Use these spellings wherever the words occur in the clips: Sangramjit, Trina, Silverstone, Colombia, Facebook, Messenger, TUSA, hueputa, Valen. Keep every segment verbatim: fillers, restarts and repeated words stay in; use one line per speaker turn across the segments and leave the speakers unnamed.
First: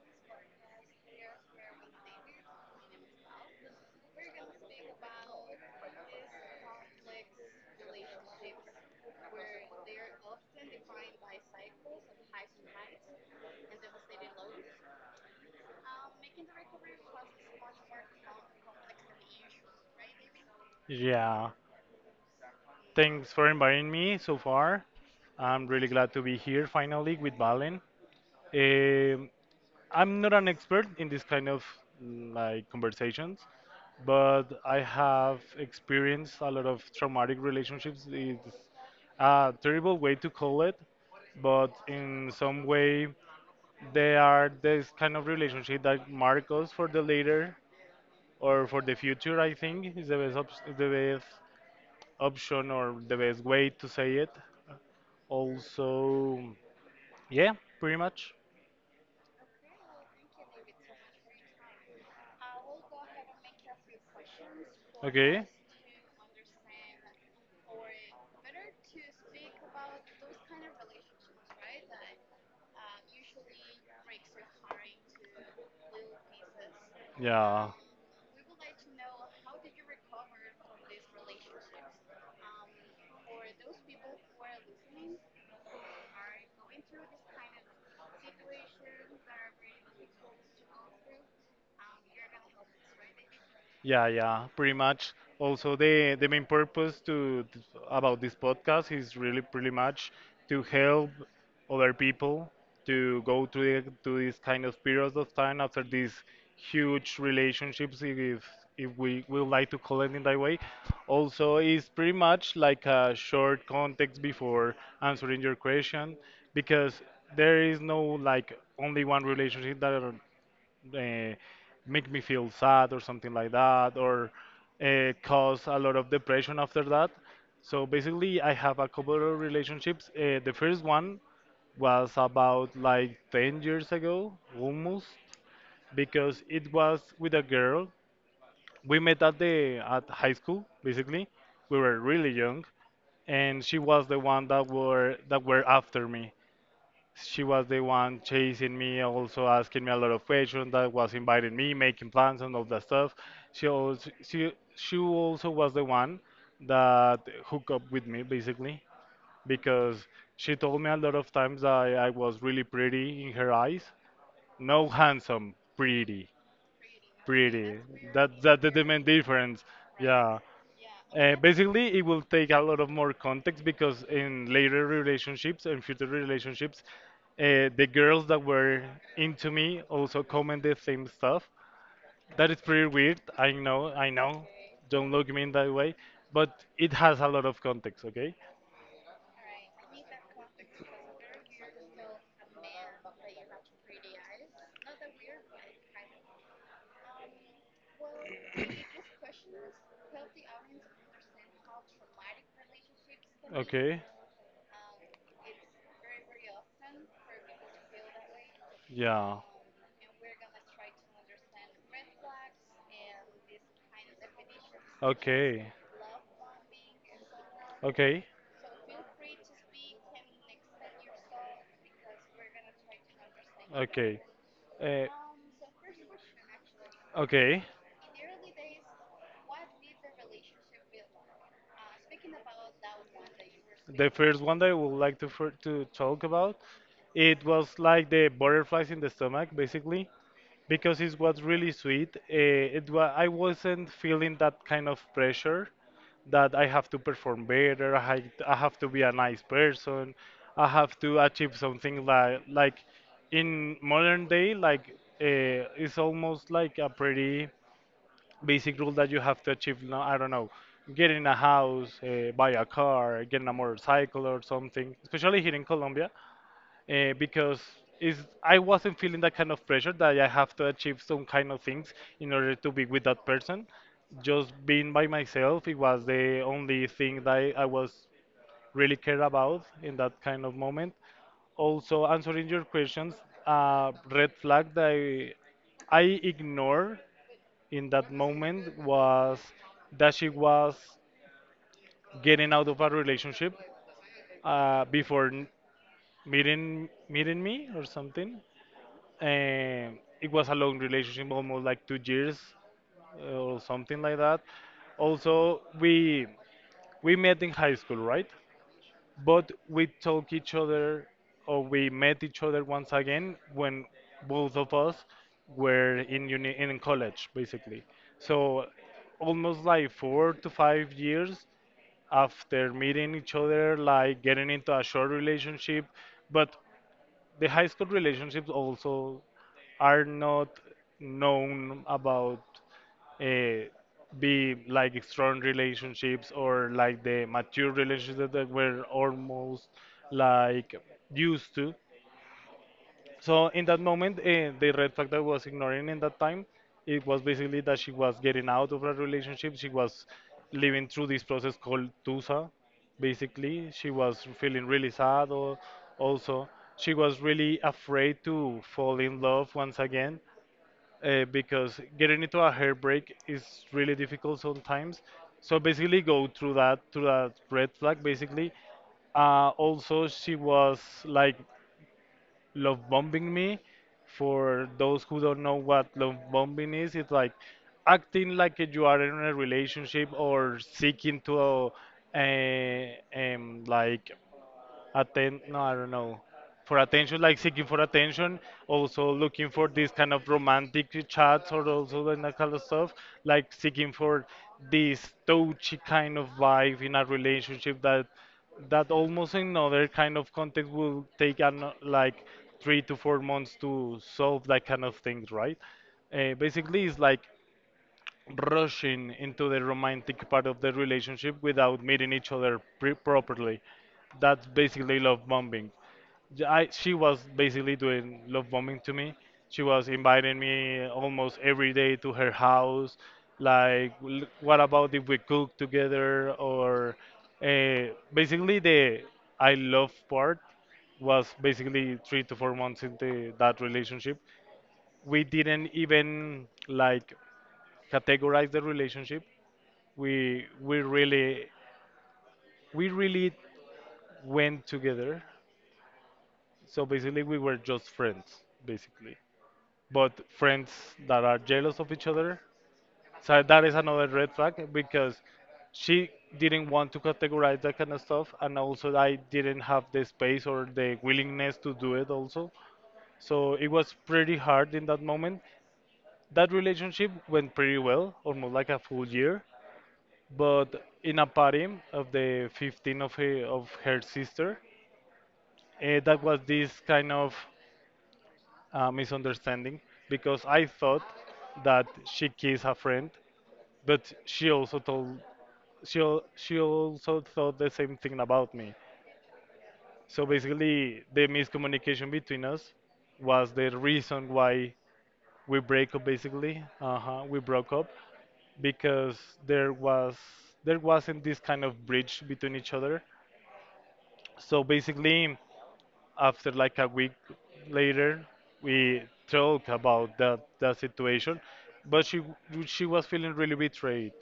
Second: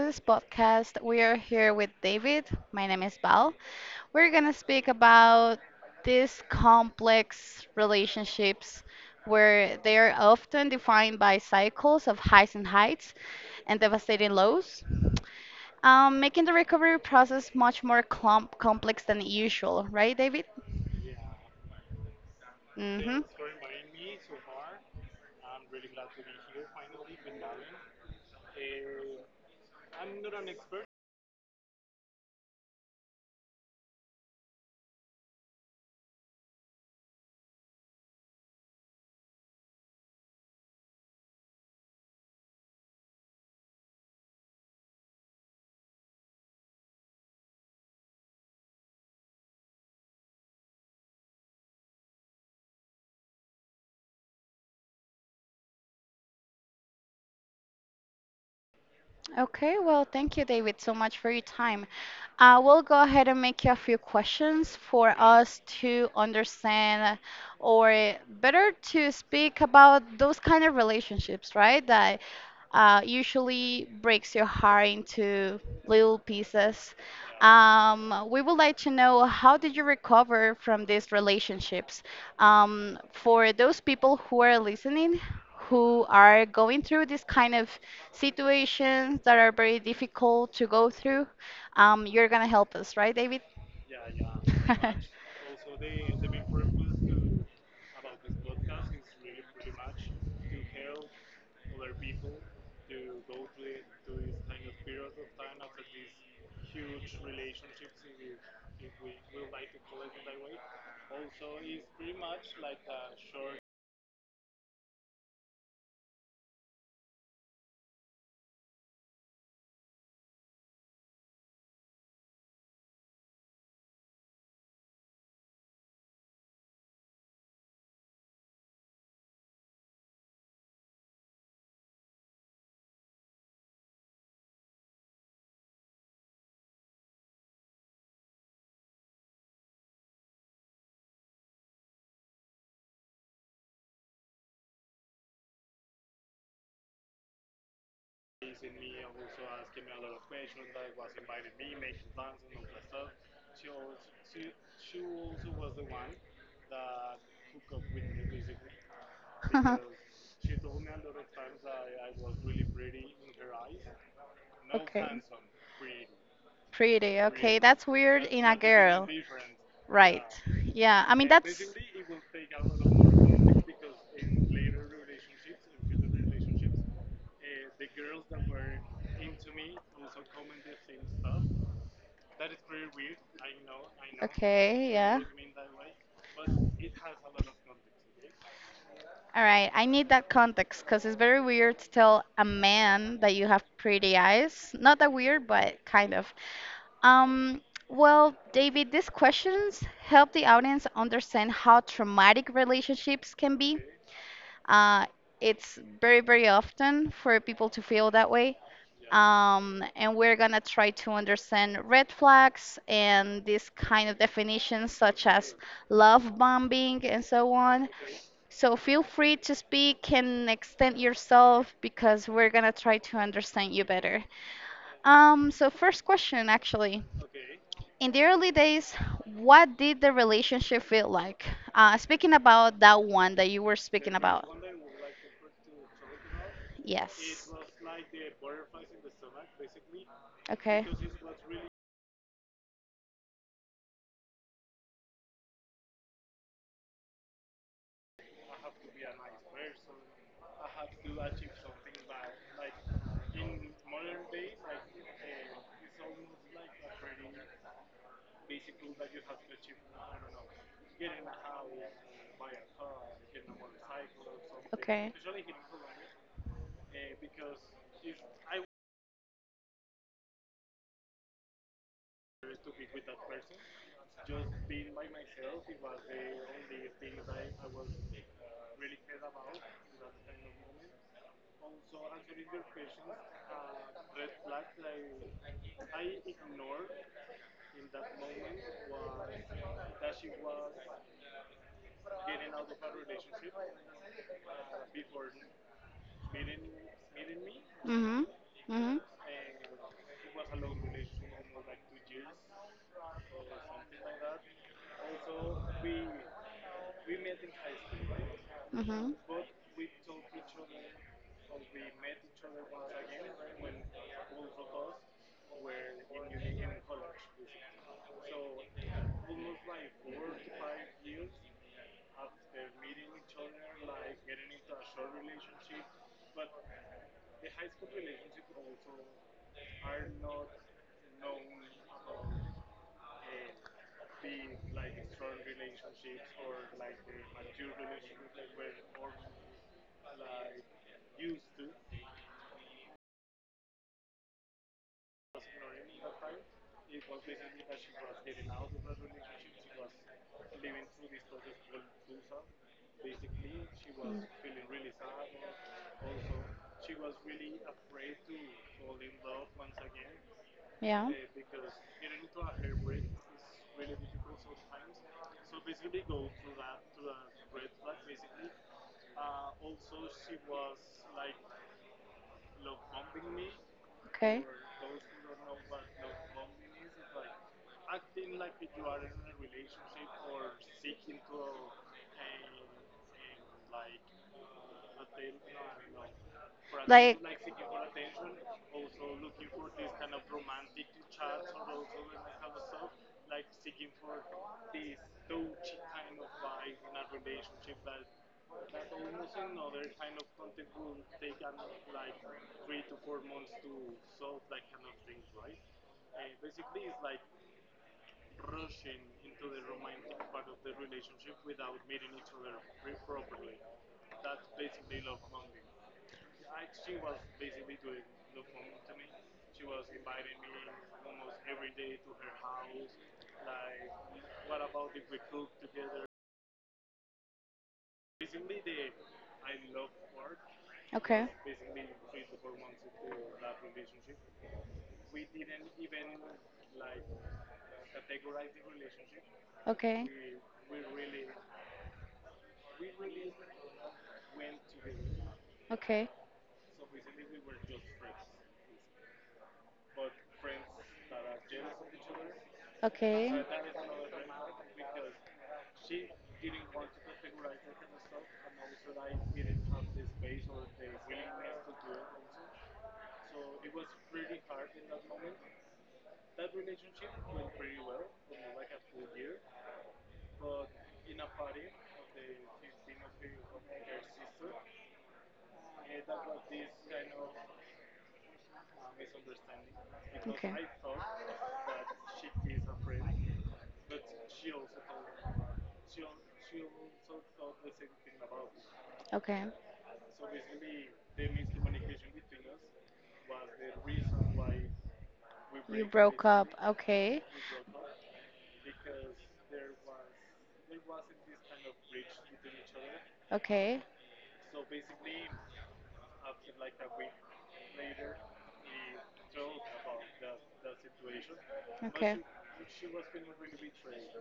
this podcast. We are here with David. My name is Val. We're going to speak about these complex relationships where they are often defined by cycles of highs and heights and devastating lows, um, making the recovery process much more clump- complex than usual, right, David?
Yeah,
Mm-hmm.
thanks for inviting me so far. I'm really glad to be here finally with Valen. Um, I'm not an expert in this kind of mm, like conversations, but I have experienced a lot of traumatic relationships. It's a terrible way to call it, but in some way they are this kind of relationship that mark us for the later or for the future. I think is the best op- the best option or the best way to say it. Also, yeah, pretty much.
Okay, well, thank you, David, so much for your time. I will go ahead and make you a few questions for
Okay.
us to understand or better to speak about those kind of relationships, right? That uh, usually breaks your heart into little pieces.
Yeah.
Um, we would like to know how did you recover from these relationships? Um, for those people who are listening, who are going through this kind of situations that are very difficult to go through. Um, you're going to help us, right, David?
Yeah, yeah, pretty much. Also, the the main purpose to th- about this podcast is really pretty much to help other people to go through the, to these kind of periods of time after these huge relationships, if if we would like to call it in that way. Also, is pretty much like a short context before answering your question, because there is no like only one relationship that uh, make me feel sad or something like that, or uh, cause a lot of depression after that. So basically, I have a couple of relationships. Uh, the first one was about like ten years ago, almost, because it was with a girl. We met at the at high school, basically. We were really young, and she was the one that were that were after me. She was the one chasing me, also asking me a lot of questions. That was inviting me, making plans and all that stuff. She also she she also was the one that hooked up with me basically because she told me a lot of times that I, I was really pretty in her eyes. No,
Okay.
handsome, pretty,
Pretty, okay.
pretty.
That's weird
That
in a
that the main
girl.
difference.
Right.
Yeah,
Yeah, I mean,
uh,
that's.
basically, it will take a lot of more context because in later relationships and future relationships, uh, the girls that were into me also comment the same stuff. That is pretty weird. I know, I know.
Okay,
Don't
yeah.
look me in that way, but it has a lot of context. Okay.
All right, I need that context because it's very weird to tell a man that you have pretty eyes. Not that weird, but kind of. Um, well, David, these questions help the audience understand how traumatic relationships can be.
Okay.
Uh, it's very, very often for people to feel that way.
Yeah.
Um, and we're going to try to understand red flags and these kind of definitions, such as
Okay.
love bombing and so on.
Okay.
So feel free to speak and extend yourself because we're going to try to understand you
Okay.
better.
Uh,
Um, so, first question actually.
okay.
In the early days, what did the relationship feel like? Uh, speaking about that one that you were
The
speaking
first
about.
one that I would like to fir- to talk about, it
Yes.
was like the butterflies in the stomach, basically,
Okay.
because it was really sweet. Uh, it wa- I wasn't feeling that kind of pressure that I have to perform better, I, I have to be a nice person, I have to achieve something like like in modern day, like uh, it's almost like a pretty basic rule that you have to achieve. No, I don't know, get in a house, uh, buy a car, get in a motorcycle or something.
Okay.
Especially here in Colombia, uh, because is I wasn't feeling that kind of pressure that I have to achieve some kind of things in order to be with that person. Just being by myself, it was the only thing that I, I was really cared about in that kind of moment. Also, answering your questions, uh, red flag that I, I ignore in that moment was that she was getting out of a relationship uh, before n- meeting meeting me or
Mhm.
something.
Mhm.
Um, it was a long relationship, almost like two years uh, or something like that. Also, we we met in high school, right?
Mhm.
But we talk each other, or we met each other once again when both of us were in uni in college, basically. So almost like four to five years after meeting each other, like getting into a short relationship, but the high school relationships also are not known about uh, be like strong relationships or like the mature relationships that we're almost like used to. So in that moment, uh, the red flag that I was ignoring in that time, it was basically that she was getting out of a relationship. She was living through this process called TUSA. Basically, she was feeling really sad. Or also, she was really afraid to fall in love once again
Yeah.
uh, because getting into a heartbreak is really difficult sometimes. So basically, go through that through that red flag basically. uh, also she was like love bombing me.
Okay.
For those who don't know what love bombing is, it's like acting like you are in a relationship or seeking to uh, um, like atten no i don't know for attention,
Like,
like seeking for attention, also looking for this kind of romantic chats or also in that kind of stuff, like seeking for this touchy kind of vibe in a relationship that that almost in other kind of context will take an, like three to four months to solve that kind of things, right? uh, basically it's like rushing into the romantic part of the relationship without meeting each other pre- properly. That's basically love bombing. J- I, she was basically doing love bombing to me. She was inviting me almost every day to her house. Like, "L- what about if we cook together?" Or uh, basically, the I love part was
okay.
basically three to four months into that relationship. We didn't even like categorize the relationship.
Okay.
We we really we really went together.
Okay.
So basically we were just friends basically, but friends that are jealous of each other. So
Okay.
that is another red flag because she didn't want to categorize that kind of stuff, and also I didn't have the space or the willingness to do it also. So it was pretty hard in that moment. That relationship went pretty well almost like a full year, but in a party of the fifteen of her, of her sister, uh, that was this kind of uh, misunderstanding because
Okay.
I thought that she kissed a friend, but she also told she al- she also thought the same thing about me.
Okay.
So basically, the miscommunication between us was the reason why we
You
break up.
broke up.
Basically,
Okay.
uh-huh, we broke up because there was there wasn't this kind of bridge between each other.
Okay.
So basically, after like a week later we talked about that that situation, but
Okay.
she she was feeling really betrayed.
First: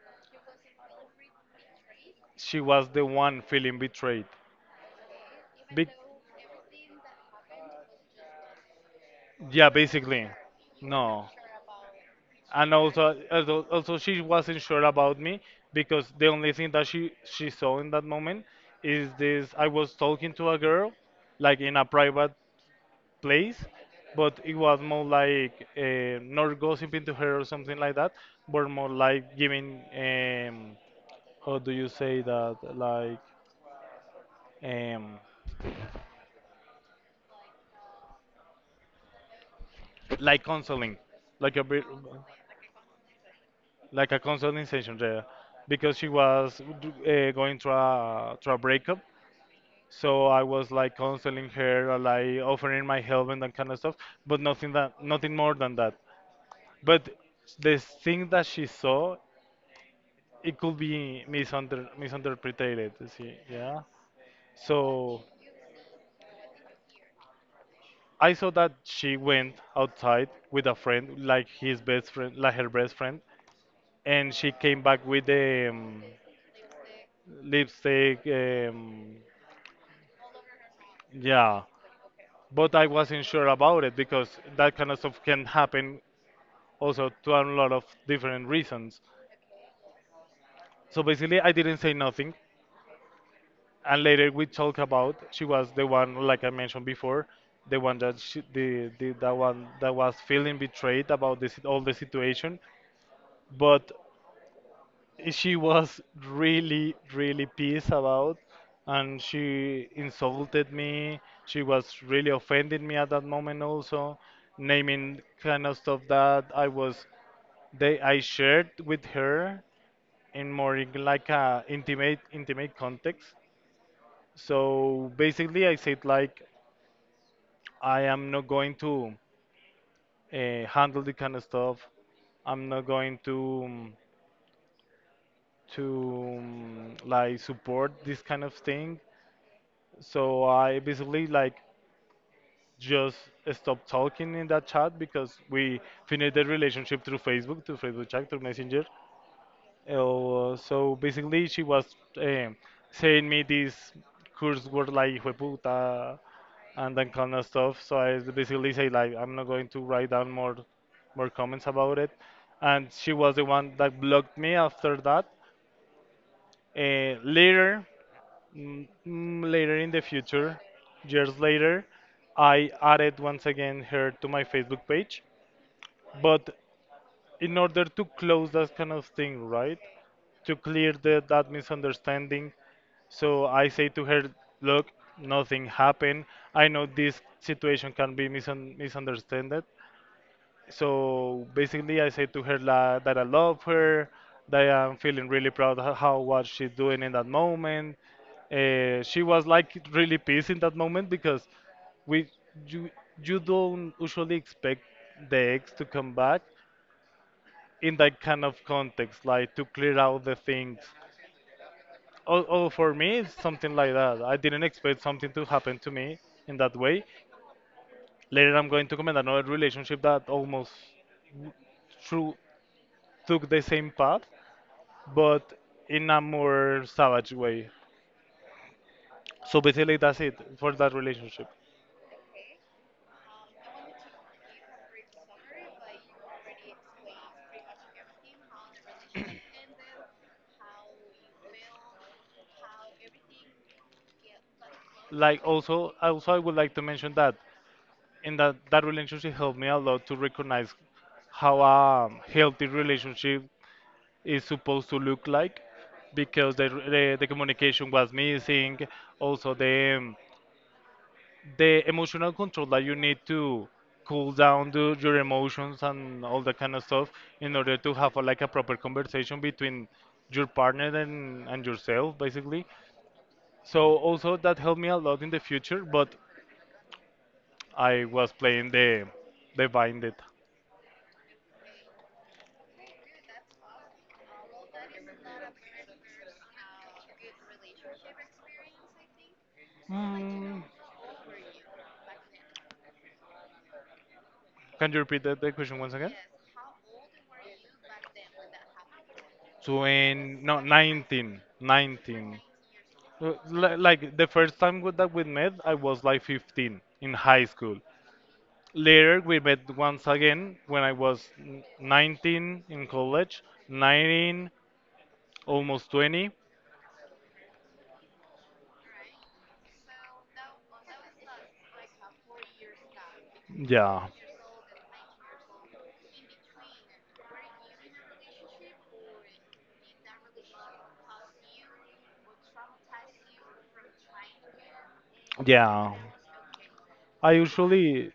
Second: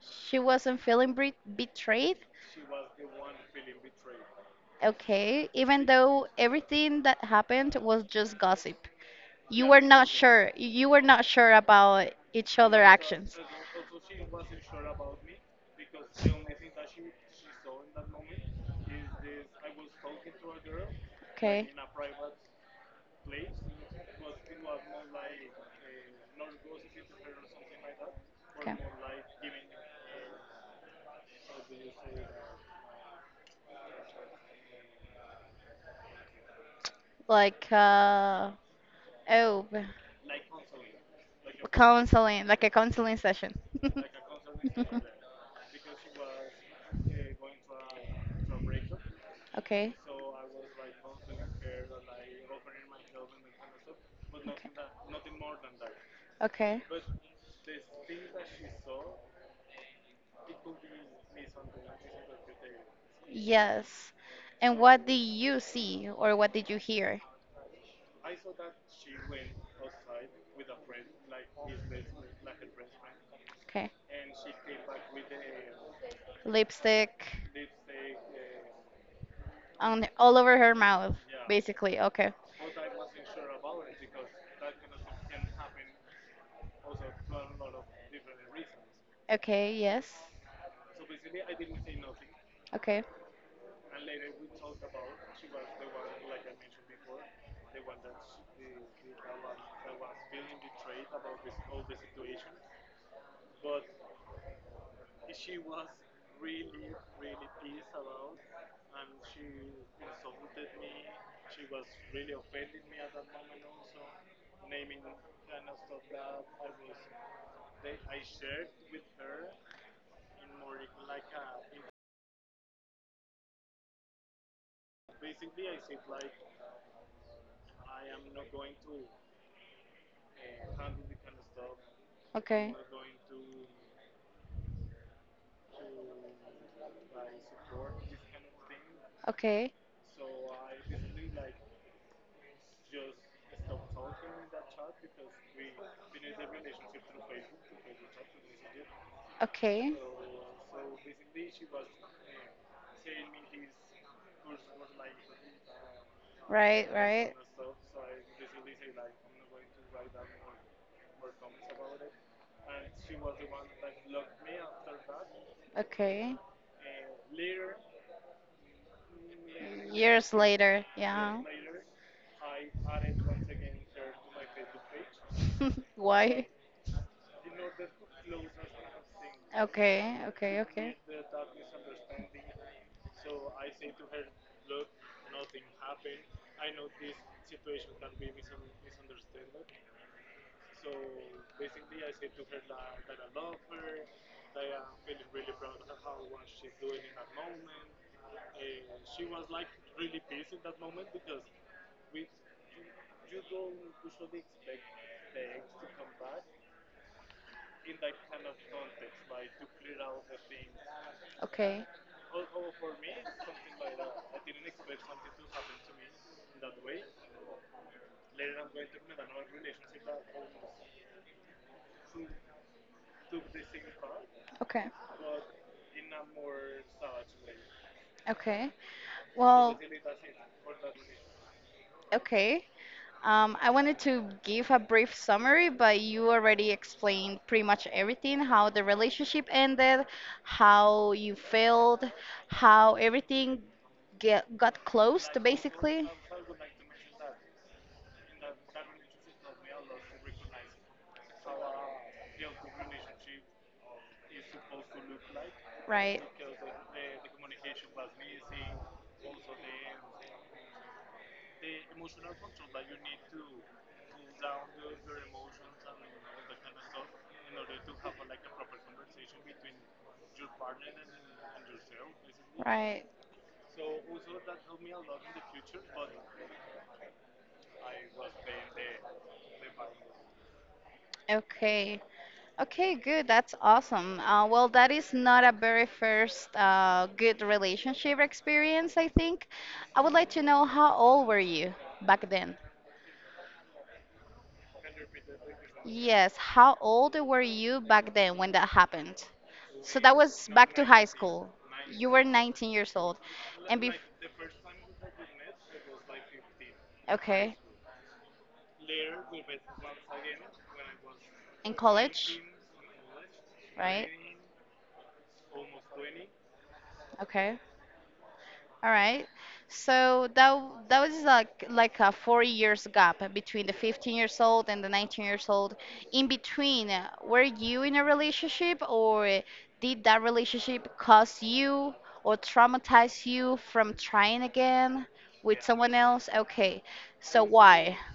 She wasn't feeling bre- betrayed.
She was the one feeling betrayed.
Okay. Even
Be-
though everything that happened was just gossip. You
yeah,
were not
basically,
sure. You were not
no.
sure about each
And
other
also,
actions.
also also she wasn't sure about me, because the only thing that she she saw in that moment is this: I was talking to a girl, like
Okay.
in a private place, but it was more like uh, not gossiping to her or something like that, but
Okay.
more like giving um, how do you say that, like um,
Like uh, oh.
like counseling, like a bit,
Counseling, like a counseling session.
like a counseling session there, because she was uh, going through a, through a breakup.
Okay.
So I was like counseling her, or like offering my help and that kind of stuff, but nothing that nothing more than that.
Okay.
But the thing that she saw, it could be misunder misinterpreted. See, yeah.
Yes. And what did
So
you see or what did you hear?
I saw that she went outside with a friend, like his best friend, like her best friend,
Okay.
and she came back with the um,
Lipstick
lipstick. Um,
on all over her mouth,
yeah,
basically. Okay.
but I wasn't sure about it because that kind of stuff can happen also to a lot of different reasons.
Okay, yes.
So basically, I didn't say nothing,
Okay,
and later we talk about. She was the one, like I mentioned before, the one that she, the, the that one that was feeling betrayed about this all the situation. But she was really, really pissed about, and she insulted me. She was really offending me at that moment, also naming kind of stuff that I was they I shared with her in more in like a intimate intimate context. So basically I said like, I am not going to uh, handle the kind of stuff. I'm
okay,
not going to um, to um, like support this kind of thing.
okay,
So I basically like just stopped talking in that chat because we finished the relationship through Facebook, through Facebook chat, through Messenger.
okay.
Uh, so basically, she was um, saying me these curse words like "hueputa"
Right,
and that
right.
kind of stuff. So I basically say like, I'm not going to write down more more comments about it. And she was the one that blocked me after that.
Okay.
Uh, later, mm, mm, later in the
Years
future,
later, yeah.
years later, I added once again her to my Facebook page.
Why?
But in order to close that kind of thing, right?
Okay,
To
okay,
clear
okay.
the, that misunderstanding. So I say to her, look, nothing happened. I know this situation can be misun misunderstood. So basically, I say to her la, that I love her, that I'm feeling really proud of how what she's doing in that moment. Uh, she was like really pissed in that moment because we you you don't usually expect the ex to come back in that kind of context, like to clear out the things.
Okay,
Oh, oh, for me, it's something like that. I didn't expect something to happen to me in that way. Later, I'm going to comment another relationship that almost w- through, took the same path,
okay.
but in a more savage way.
Okay.
So
Well,
basically, that's it for that relationship.
okay. Um, I wanted to give a brief summary, but you already explained pretty much everything, how the relationship ended, how you failed, how everything get, got closed,
Like also,
basically.
also I would like to mention that in that that relationship helped me a lot to recognize how a healthy relationship is supposed to look like
Right.
because the, the, the communication was missing, also the um, the emotional control that you need to cool down the, your emotions and all that kind of stuff in order to have a, like a proper conversation between your partner and, and yourself, basically.
Right.
So also that helped me a lot in the future, but I was playing the the binded.
Okay. Okay, good. That's awesome. Uh, well, that is not a very first uh, good relationship experience, I think. I would like to
mm.
know how old were you back then?
Can you repeat that the question once again?
Yes, how old were you back then when that happened? So that
twenty,
was
no,
back to high
nineteen,
school. You were
nineteen.
nineteen years old.
Uh, li-
And bef
Like the first time with- that we met, I was like fifteen in high
okay,
school. Later, we met once again when I was n-
in college,
nineteen in college,
right?
nineteen, almost twenty.
Okay. All right. So that w- that was like like a four years gap between the
Yeah,
fifteen years old and the nineteen years old. In between, uh, were you in a relationship or did that relationship cause you or traumatize you from trying again with
yeah.
someone else? Okay.
I
So why?
usually,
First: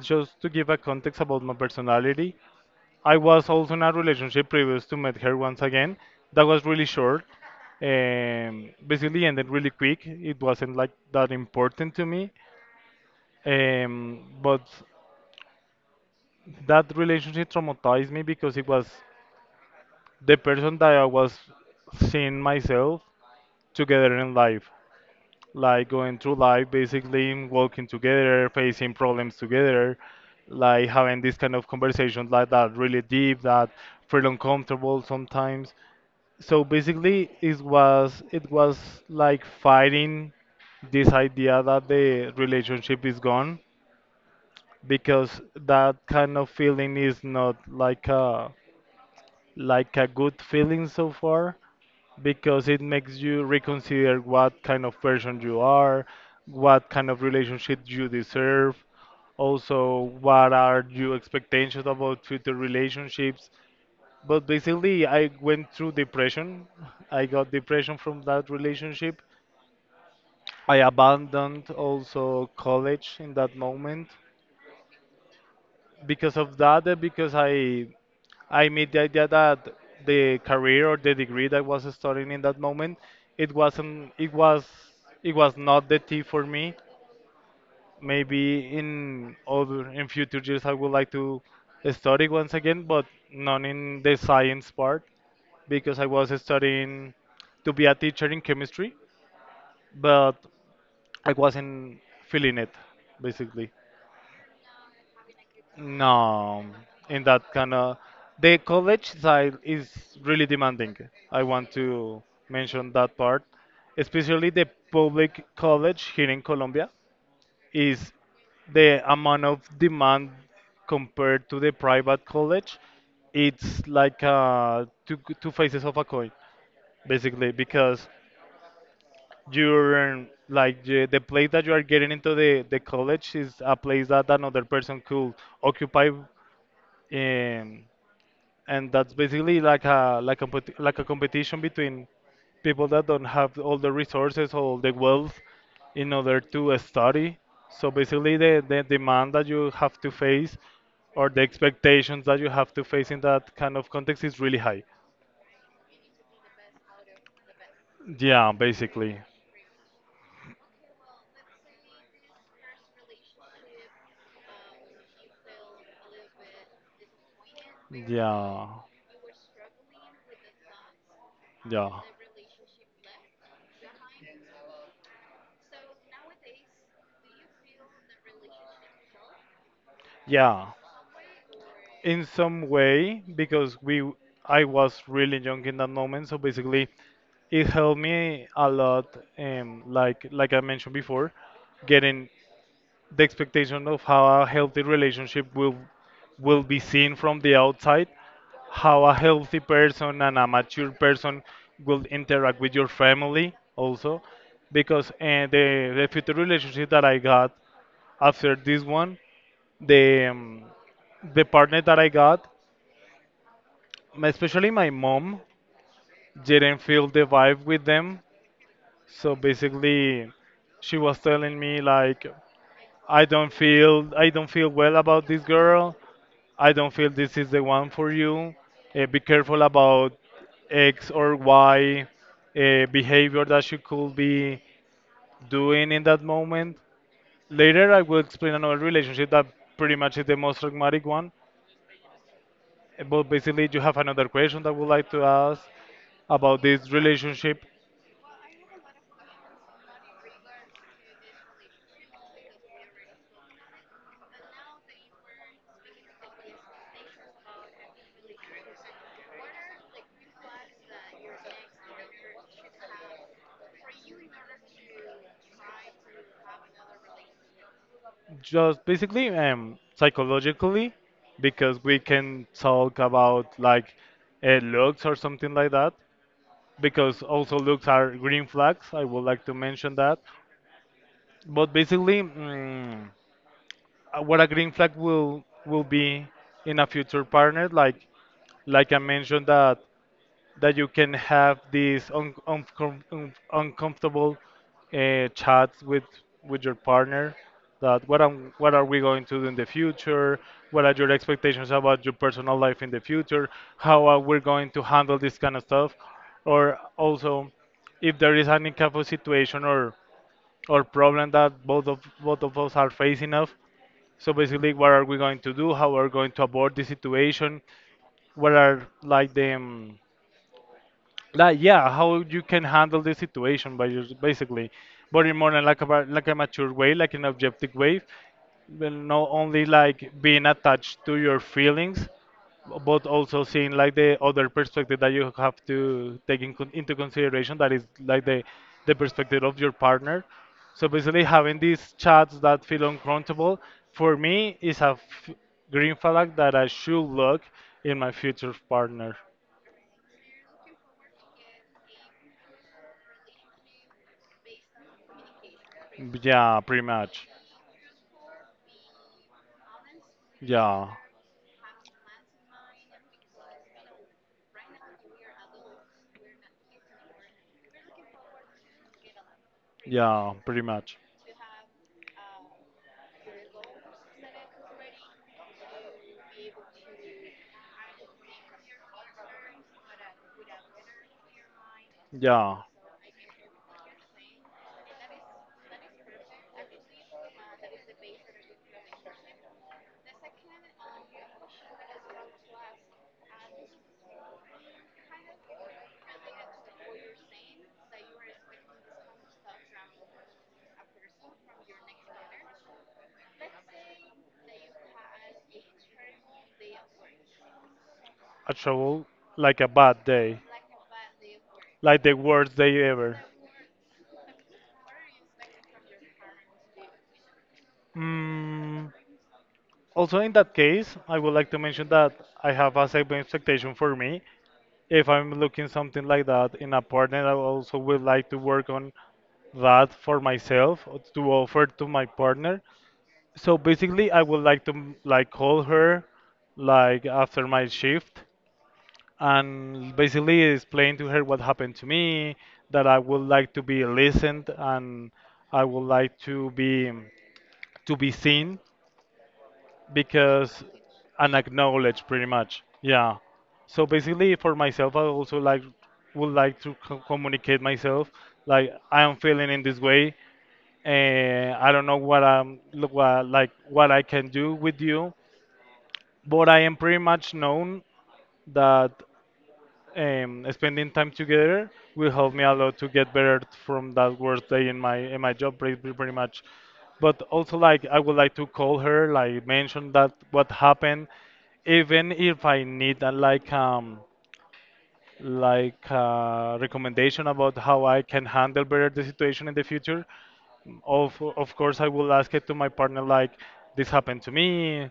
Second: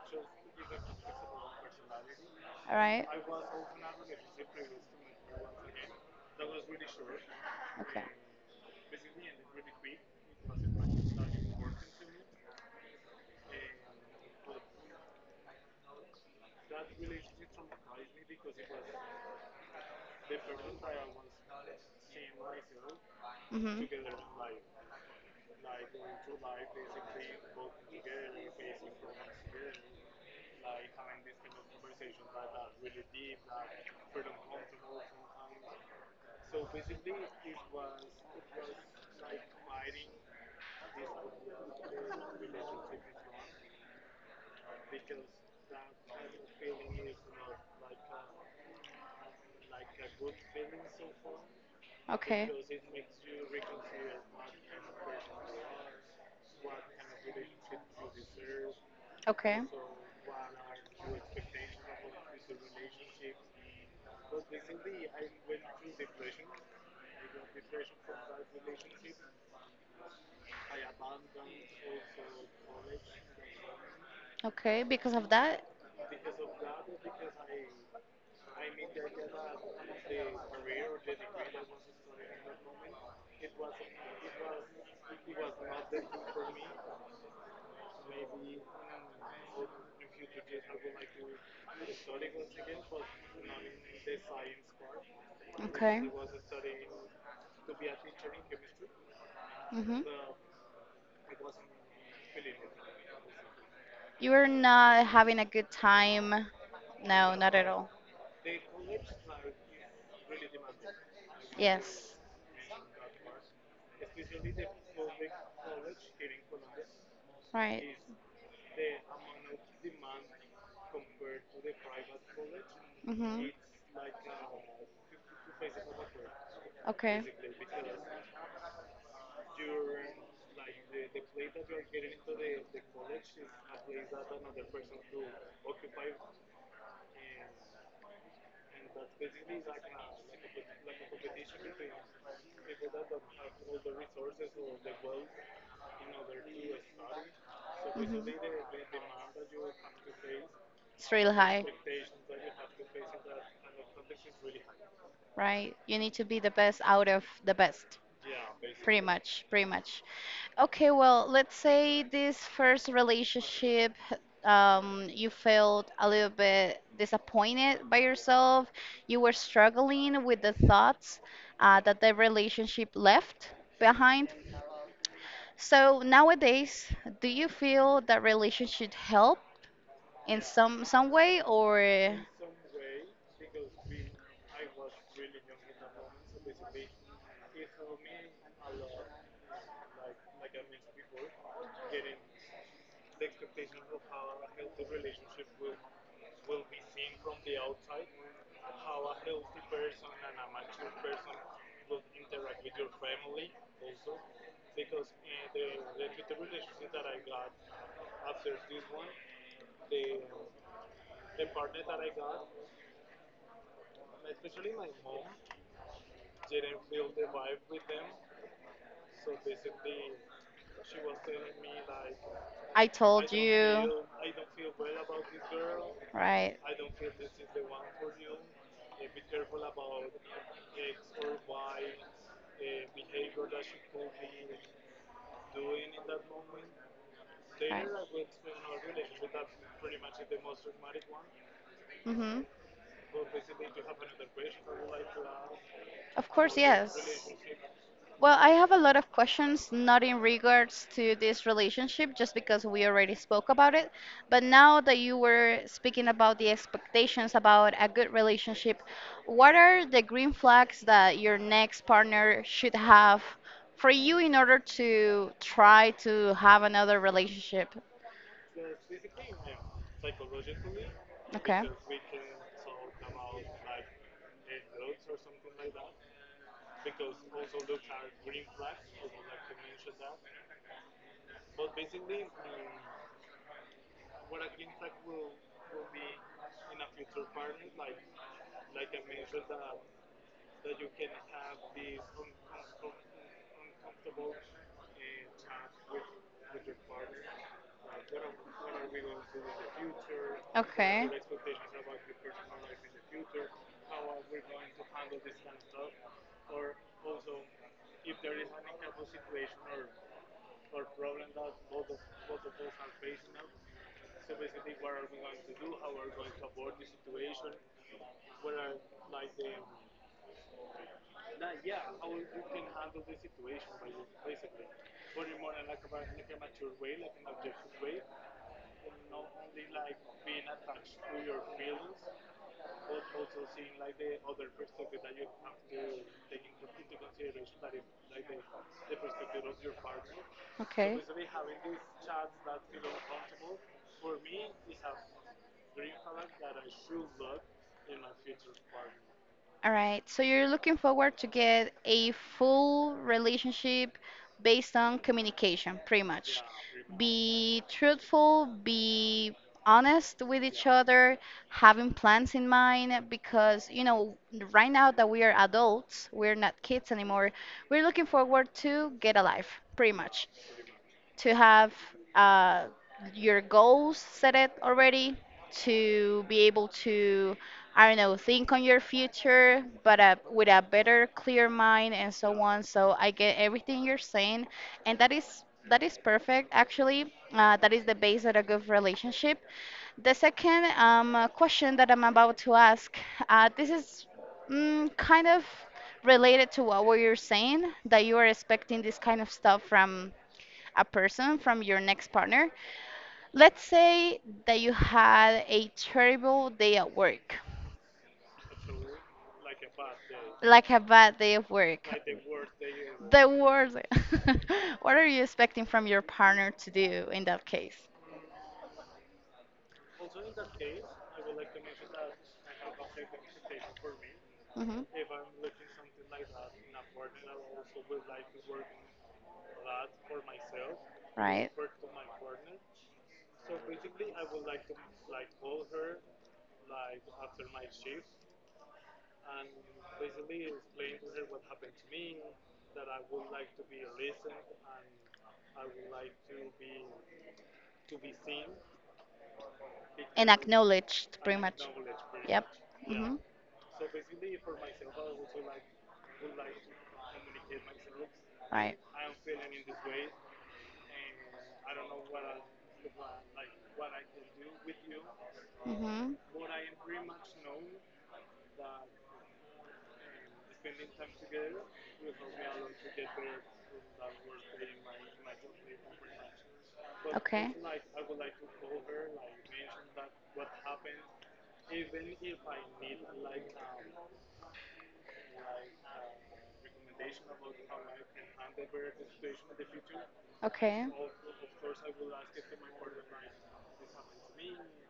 just to give a context about my personality,
All right.
I was also in a relationship previous to met her once again. That was really short.
Okay.
Um, basically ended really quick. It wasn't like that important to me. Um, but that relationship traumatized me because it was the person that I was seeing myself
Mhm.
together in life. Like going through life, basically walking together, facing problems together, like having this kind of conversations like that, really deep, that feel uncomfortable sometimes. So basically it was it was like fighting this idea that the relationship is gone because that kind of feeling is not like a like a good feeling so far,
Okay.
because it makes you reconsider what kind of person you are, what kind of relationship you deserve,
Okay.
also what are your expectations about future relationships. But basically, I went through depression. I got depression from that relationship. I abandoned also college in that moment
Okay. Because of that?
because of that, and because I I made the idea that the career or the degree that I was studying in that moment, it wasn't it was it was not the T for me. Maybe in other in future years I would like to study once again, but not in the science part, because I
Okay.
was studying to be a teacher in chemistry,
Mm-hmm.
but I wasn't feeling it, basically.
You were not having a good time.
No, in
No,
that
not at
kind
all.
of the college side is really demanding. I want
Yes.
to mention that part, especially the public college here in Colombia
Right.
is the amount of demand compared to the private college.
Mm-hmm.
It's like uh, two two faces of a coin,
Okay.
basically, because you're like the, the place that you are getting into the, the college is a place that another person could occupy, um, and that's basically like a like a compet- like a competition between people that don't have all the resources or the wealth in order to study. So basically
Mm-hmm.
the, the demand that you have to face
It's
or
real
the
high.
expectations that you have to face in that kind of context is really high.
Right? You need to be the best out of the best,
Yeah,
pretty
basically.
much, pretty much. Okay, well, let's say this first relationship, um, you felt a little bit disappointed by yourself.
Yeah,
You were struggling with the thoughts uh,
yeah.
that the relationship left behind. So nowadays, do you feel that relationship help in
Yeah,
some some way or?
in some way, because we I was really young in that moment, so basically it helped me a lot. Um, like like I mentioned before, getting the expectation of how a healthy relationship will will be seen from the outside, how a healthy person and a mature person will interact with your family also, because uh, the the future relationship that I got after this one, the um, the partner that I got, my- especially my mom, didn't feel the vibe with them. So basically, she was telling me like,
I
I
told
don't
you,
feel I don't feel well about this girl.
right?
I don't feel this is the one for you. Uh, be careful about X or Y uh, behavior that you could be doing in that moment. Later, I will explain another relationship that pretty much is the most pragmatic one.
Mm-hmm.
Uh, But basically, you have another question that I would like to ask
Of course,
about this
yes.
relationship,
Well, I have a lot of questions, not in regards to this relationship, just because we already spoke about it. But now that you were speaking about the expectations about a good relationship, what are the green flags that your next partner should have for you in order to try to have another relationship?
just basically um, psychologically,
Okay.
because we can talk about like uh, looks or something like that, because also looks are green flags. I would like to mention that. But basically, mm, uh, what a green flag will will be in a future partner, like like I mentioned, that that you can have these un- uncom- un- uncomfortable uh, chats with with your partner, that what am what are we going to do in the future, what are
Okay.
your expectations about your personal life in the future, how are we going to handle this kind of stuff, or also if there is any kind of situation or or problem that both of both of us are facing of. So basically, what are we going to do, how are we going to abort the situation, what are like the um, like yeah how you can handle the situation by just basically, but in more in like a like a mature way, like an objective way. Well, not only like being attached to your feelings, but also seeing like the other perspective that you have to take in, con- into consideration, that is like the the perspective of your partner. So
Okay.
basically, having these chats that feel uncomfortable for me is a f- green flag that I should look in my future partner.
All right, so you're looking forward to get a full relationship based on communication, pretty much.
Yeah, pretty much.
Be truthful, be honest with each
Yeah.
other, having plans in mind, because, you know, right now that we are adults, we're not kids anymore, we're looking forward to get a life, pretty much
Yeah, pretty much.
to have uh, your goals set it already, to be able to, I don't know, think on your future, but uh, with a better, clear mind and so
Yeah.
on. So I get everything you're saying, and that is that is perfect. Actually, uh, that is the base of a good relationship. The second um, uh, question that I'm about to ask, uh, this is mm, kind of related to what we were saying, that you are expecting this kind of stuff from a person from your next partner. Let's say that you had a terrible day at work,
A trouble like a bad day.
like a bad day of work.
Like the worst day ever.
The worst. What are you expecting from your partner to do in that case?
Mm, also, in that case, I would like to mention that I have a saving expectation for me.
Hmm.
If I'm looking something like that in a partner, I also would like to work on that for myself or to
Right?
offer to my partner. So basically, I would like to like call her like after my shift and basically explain to her what happened to me, that I would like to be listened and I would like to be to be seen
And
because
acknowledged
and
pretty much.
acknowledged pretty
Yep.
much.
Hmm.
Yeah. So basically, for myself, I also like would like to co- communicate myself, like
Right.
I am feeling in this way and I don't know what I'm look what like what I can do with you,
Hmm.
but I am pretty much known that um, spending time together will help me a lot to get better from that worst day in my in my job, pretty, pretty, pretty much. But
Okay.
also like I would like to call her like mention that what happened, even if I need a, like um like uh, recommendation about how I can handle better the situation in the future.
Okay.
of of course I will ask it to my partner like this happened to me,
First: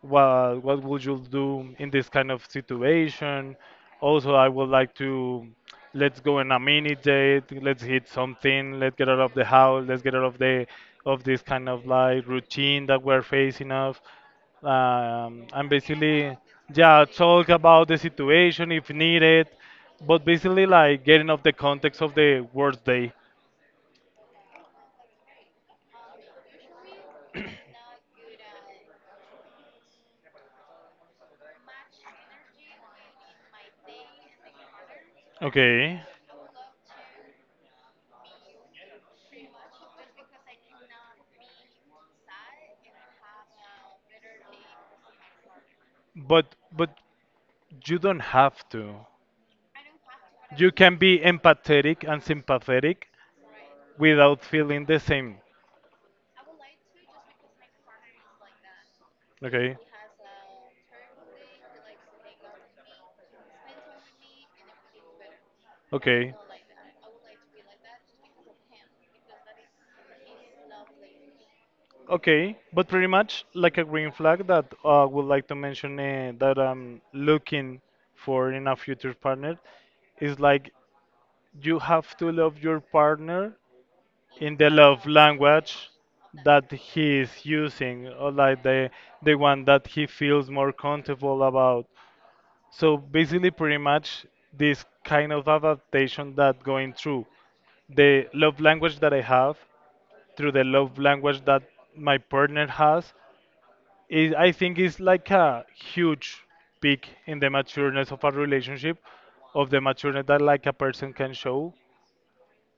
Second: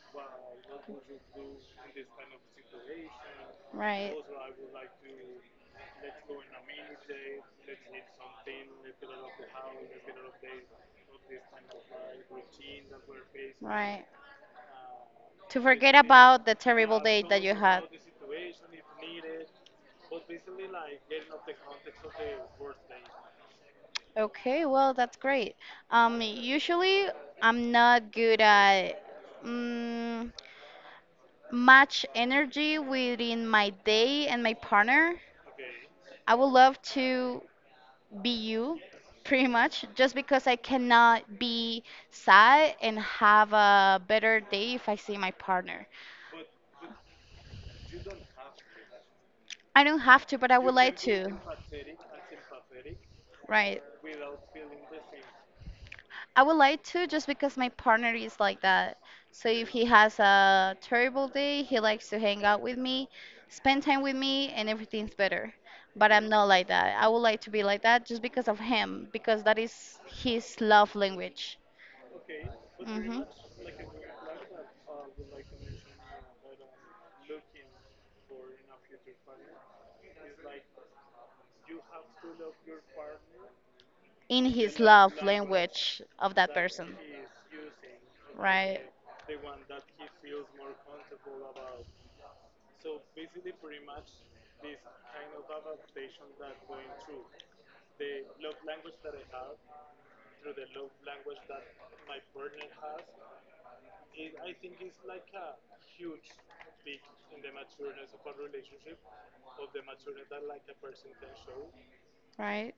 what what would you do in this kind of situation?
Right.
Also, I would like to, let's go on a mini date, let's hit something, let's get out of the house, let's get out of the of this kind of like routine that we're facing of.
Right.
Um,
To
and
forget
basically,
about the terrible
yeah,
day that
talk
you had.
about the situation if needed, but basically like getting off the context of the worst day.
Okay, well, that's great. Um, usually I'm not good at mm, match energy within my day and my partner.
Okay.
I would love to be you pretty much just because I cannot be sad and have a better day if I see my partner.
But but you don't have to.
I don't have to, but I
You
would
can
like
be
to,
empathetic and sympathetic
right?
without feeling the same.
I would like to just because my partner is like that. So if
Okay.
he has a terrible day, he likes to hang out with me, spend time with me, and everything's better. But I'm
Okay.
not like that. I would like to be like that just because of him, because that is his love language.
Okay, but pretty
Hmm.
much like a green flag that I would like to mention, uh, that I'm looking for in a future partner is like you have to love your partner
In
in the
his
love
love
language
language of that
that
person.
he is using, or like
Right,
the the one that he feels more comfortable about. So basically, pretty much, this kind of adaptation that going through the love language that I have through the love language that my partner has is I think is like a huge peak in the matureness of a relationship, of the matureness that like a person can show,
right,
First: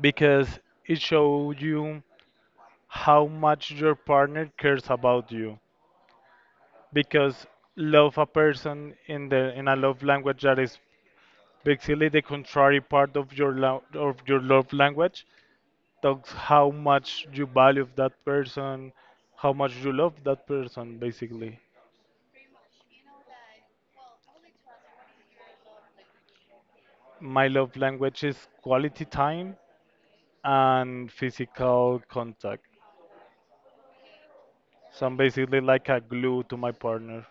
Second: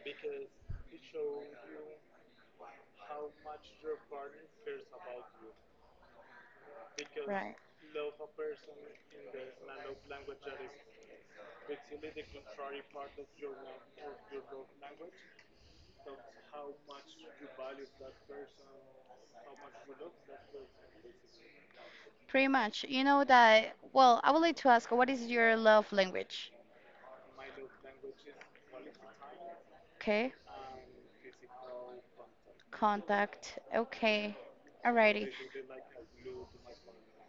because it shows you how much your partner cares about you, because
right.
love a person in the in a love language that is basically the contrary part of your lo- of your love language talks how much you value that person, how much you love that person basically.
Pretty much. You know that, well, I would like to ask what is your love language?
My love language is quality time
Okay.
and physical contact,
Contact. Okay.
so I'm
Alrighty.
basically like a glue to my partner.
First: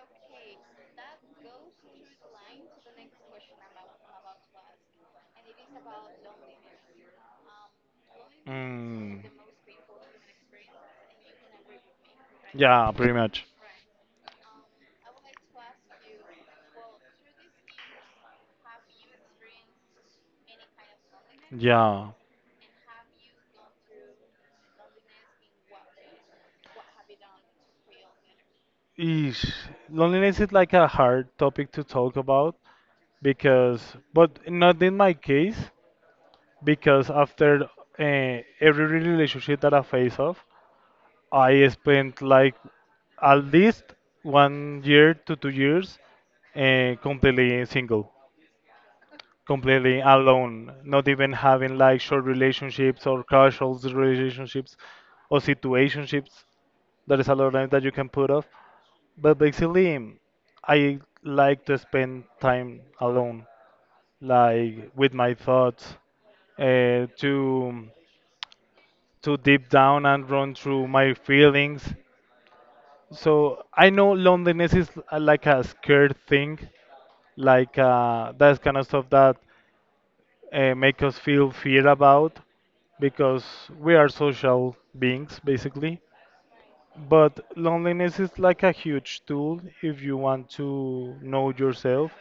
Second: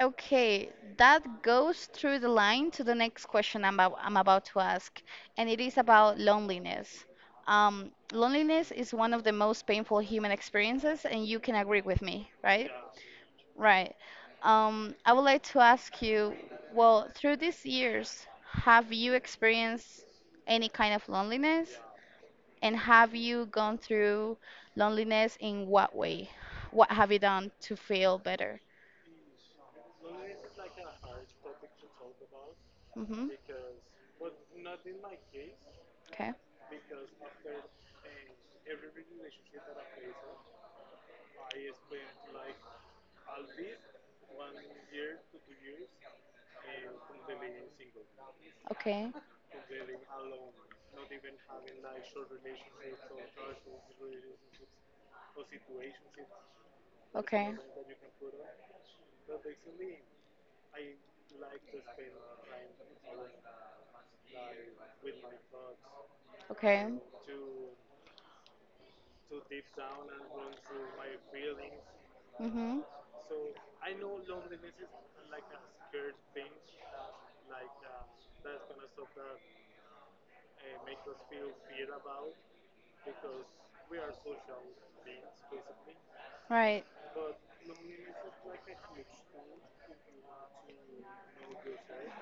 Okay, that goes through the line to the next question I'm about, I'm about to ask, and it is about loneliness. Um, loneliness is one
Mm.
of the most painful human experiences, and you can agree with me, right?
Yeah, pretty much.
Right. Um, I would like to ask you, well, through these years, have you experienced any kind of loneliness?
Yeah.
And have you gone through loneliness in what way? What have you done to feel better?
Eesh. Loneliness is like a hard topic to talk about
Mm-hmm.
because, but not in my case,
Okay.
because after uh, every relationship that I face off, I spent like at least one year to two years uh, completely single,
Okay.
completely alone, not even having like short relationships or casual relationships or situationships. There is a lot of
Okay.
them that you can put off. But basically, I like to spend time alone, like with my thoughts,
Okay.
uh, to to deep down and run through my feelings.
Mm-hmm.
So I know loneliness is uh, like a scared thing, like uh, that's kind of stuff that uh, make us feel fear about because we are social beings basically.
Right.
But loneliness is like a huge tool if you want to know yourself,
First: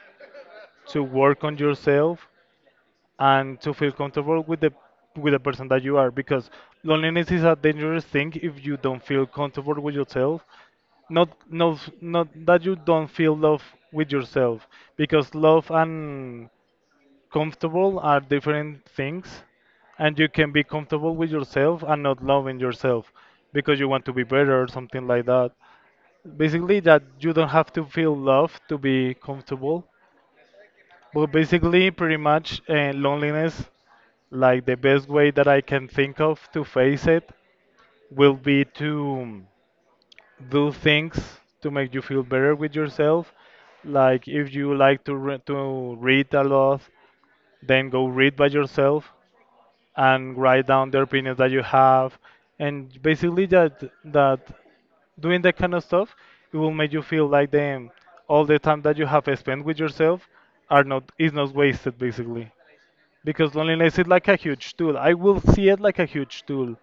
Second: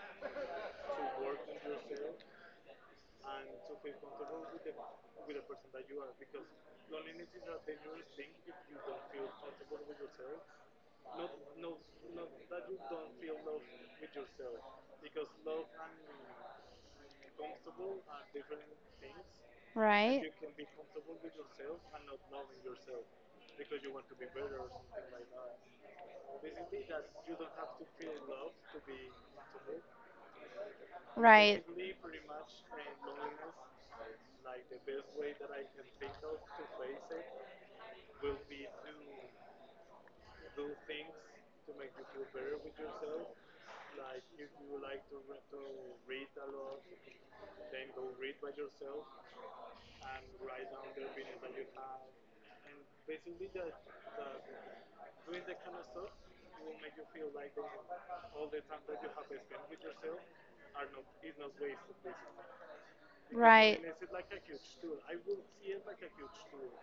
to work on yourself, and to feel comfortable with the with the person that you are, because loneliness is a dangerous thing if you don't feel comfortable with yourself, not not not that you don't feel love with yourself, because love and comfortable are different things, and
Right.
you can be comfortable with yourself and not loving yourself because you want to be better or something like that, basically that you don't have to feel love to be comfortable. But
Right.
basically, pretty much, uh, loneliness, like the best way that I can think of to face it will be to do things to make you feel better with yourself. Like if you like to re- to read a lot, then go read by yourself and write down the opinions that you have, and basically that that doing that kind of stuff, it will make you feel like them all the time that you have spent with yourself are not is not wasted basically, because
Right.
loneliness is like a huge tool. I will see it like a huge tool.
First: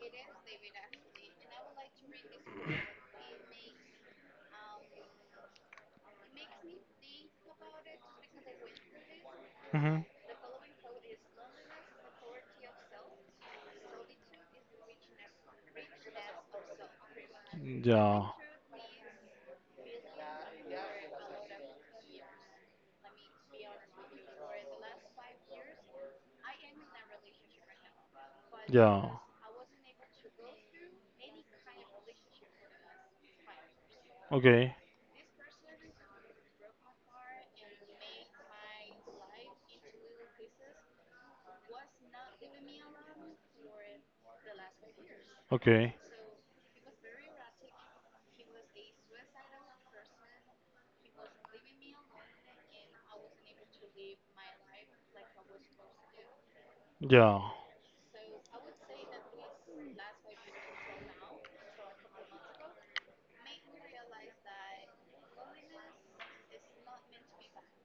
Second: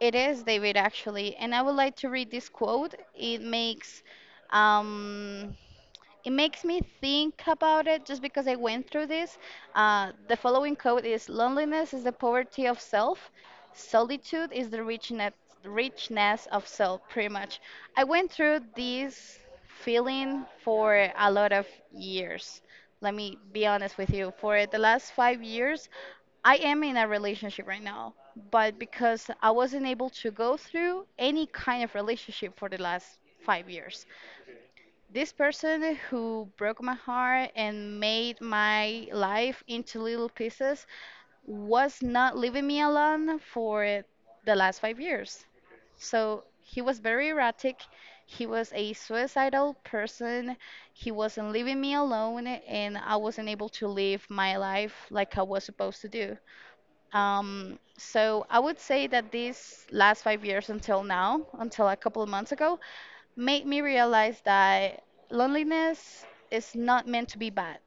It is David, actually. And I would like to read this quote. It makes um, it makes me think about it just because I went through this.
Hmm.
Uh, the following quote is Loneliness is the poverty of self, solitude is the richness, richness of self, pretty much. I
Yeah.
went through this feeling for a lot of years. Let me be honest with you. For the last five years, I am in a relationship right now, but
Yeah.
because I wasn't able to go through any kind of relationship for the last five years.
Okay.
This person who broke my heart and made my life into little pieces was not leaving me alone for the last five years.
Okay.
So he was very erratic. He was a suicidal person. He wasn't leaving me alone, and I wasn't able to live my life like I was supposed to do.
Yeah.
Um, so I would say that these last five years until now, until a couple of months ago, made me realize that loneliness is not meant to be bad.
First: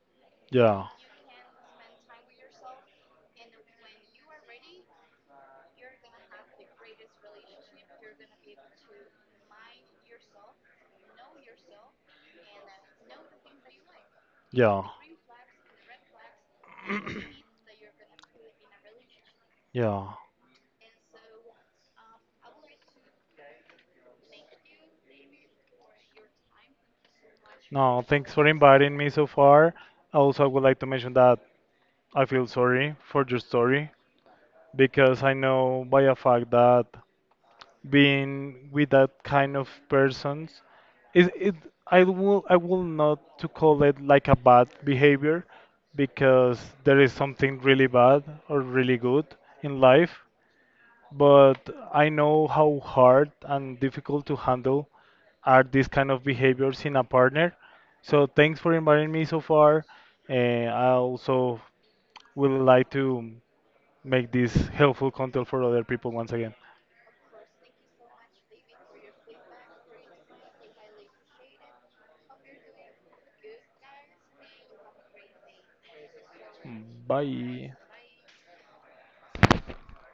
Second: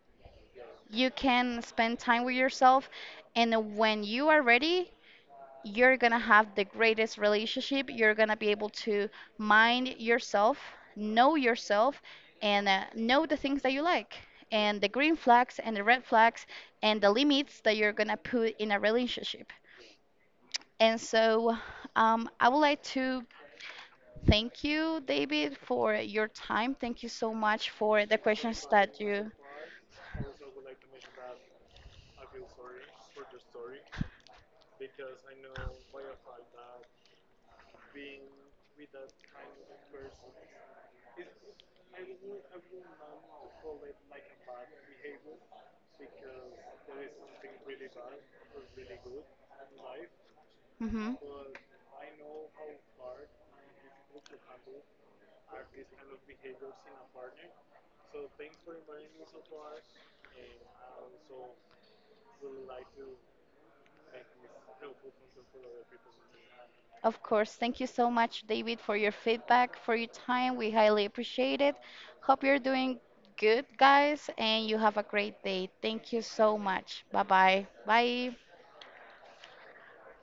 Yeah.
You can spend time with yourself, and when you are ready, you're gonna have the greatest relationship. You're gonna be able to mind yourself, know yourself, and uh, know the things that you like, and
Yeah.
the green flags and the red flags, and the limits that you're gonna put in a relationship.
Yeah.
And so, um, I would like to Thank you, David, for your time. Thank you so much
No,
for the
thanks for
questions
inviting
that
me so
you.
far. Also, I would like to mention that I feel sorry for your story, because I know by a fact that being with that kind of persons it, it I will I will not to call it like a bad behavior because there is something really bad or really good in life,
Mhm.
but I know how hard and difficult to handle are these kind of behaviors in a partner. So thanks for inviting me so far, and I also would like to make this helpful content for other people once again.
Of course. Thank you so much, David, for your feedback, for your time. We highly appreciate it. Hope you're doing good, guys, and you have a great day. Thank you so much. Bye-bye.
Bye.
Bye.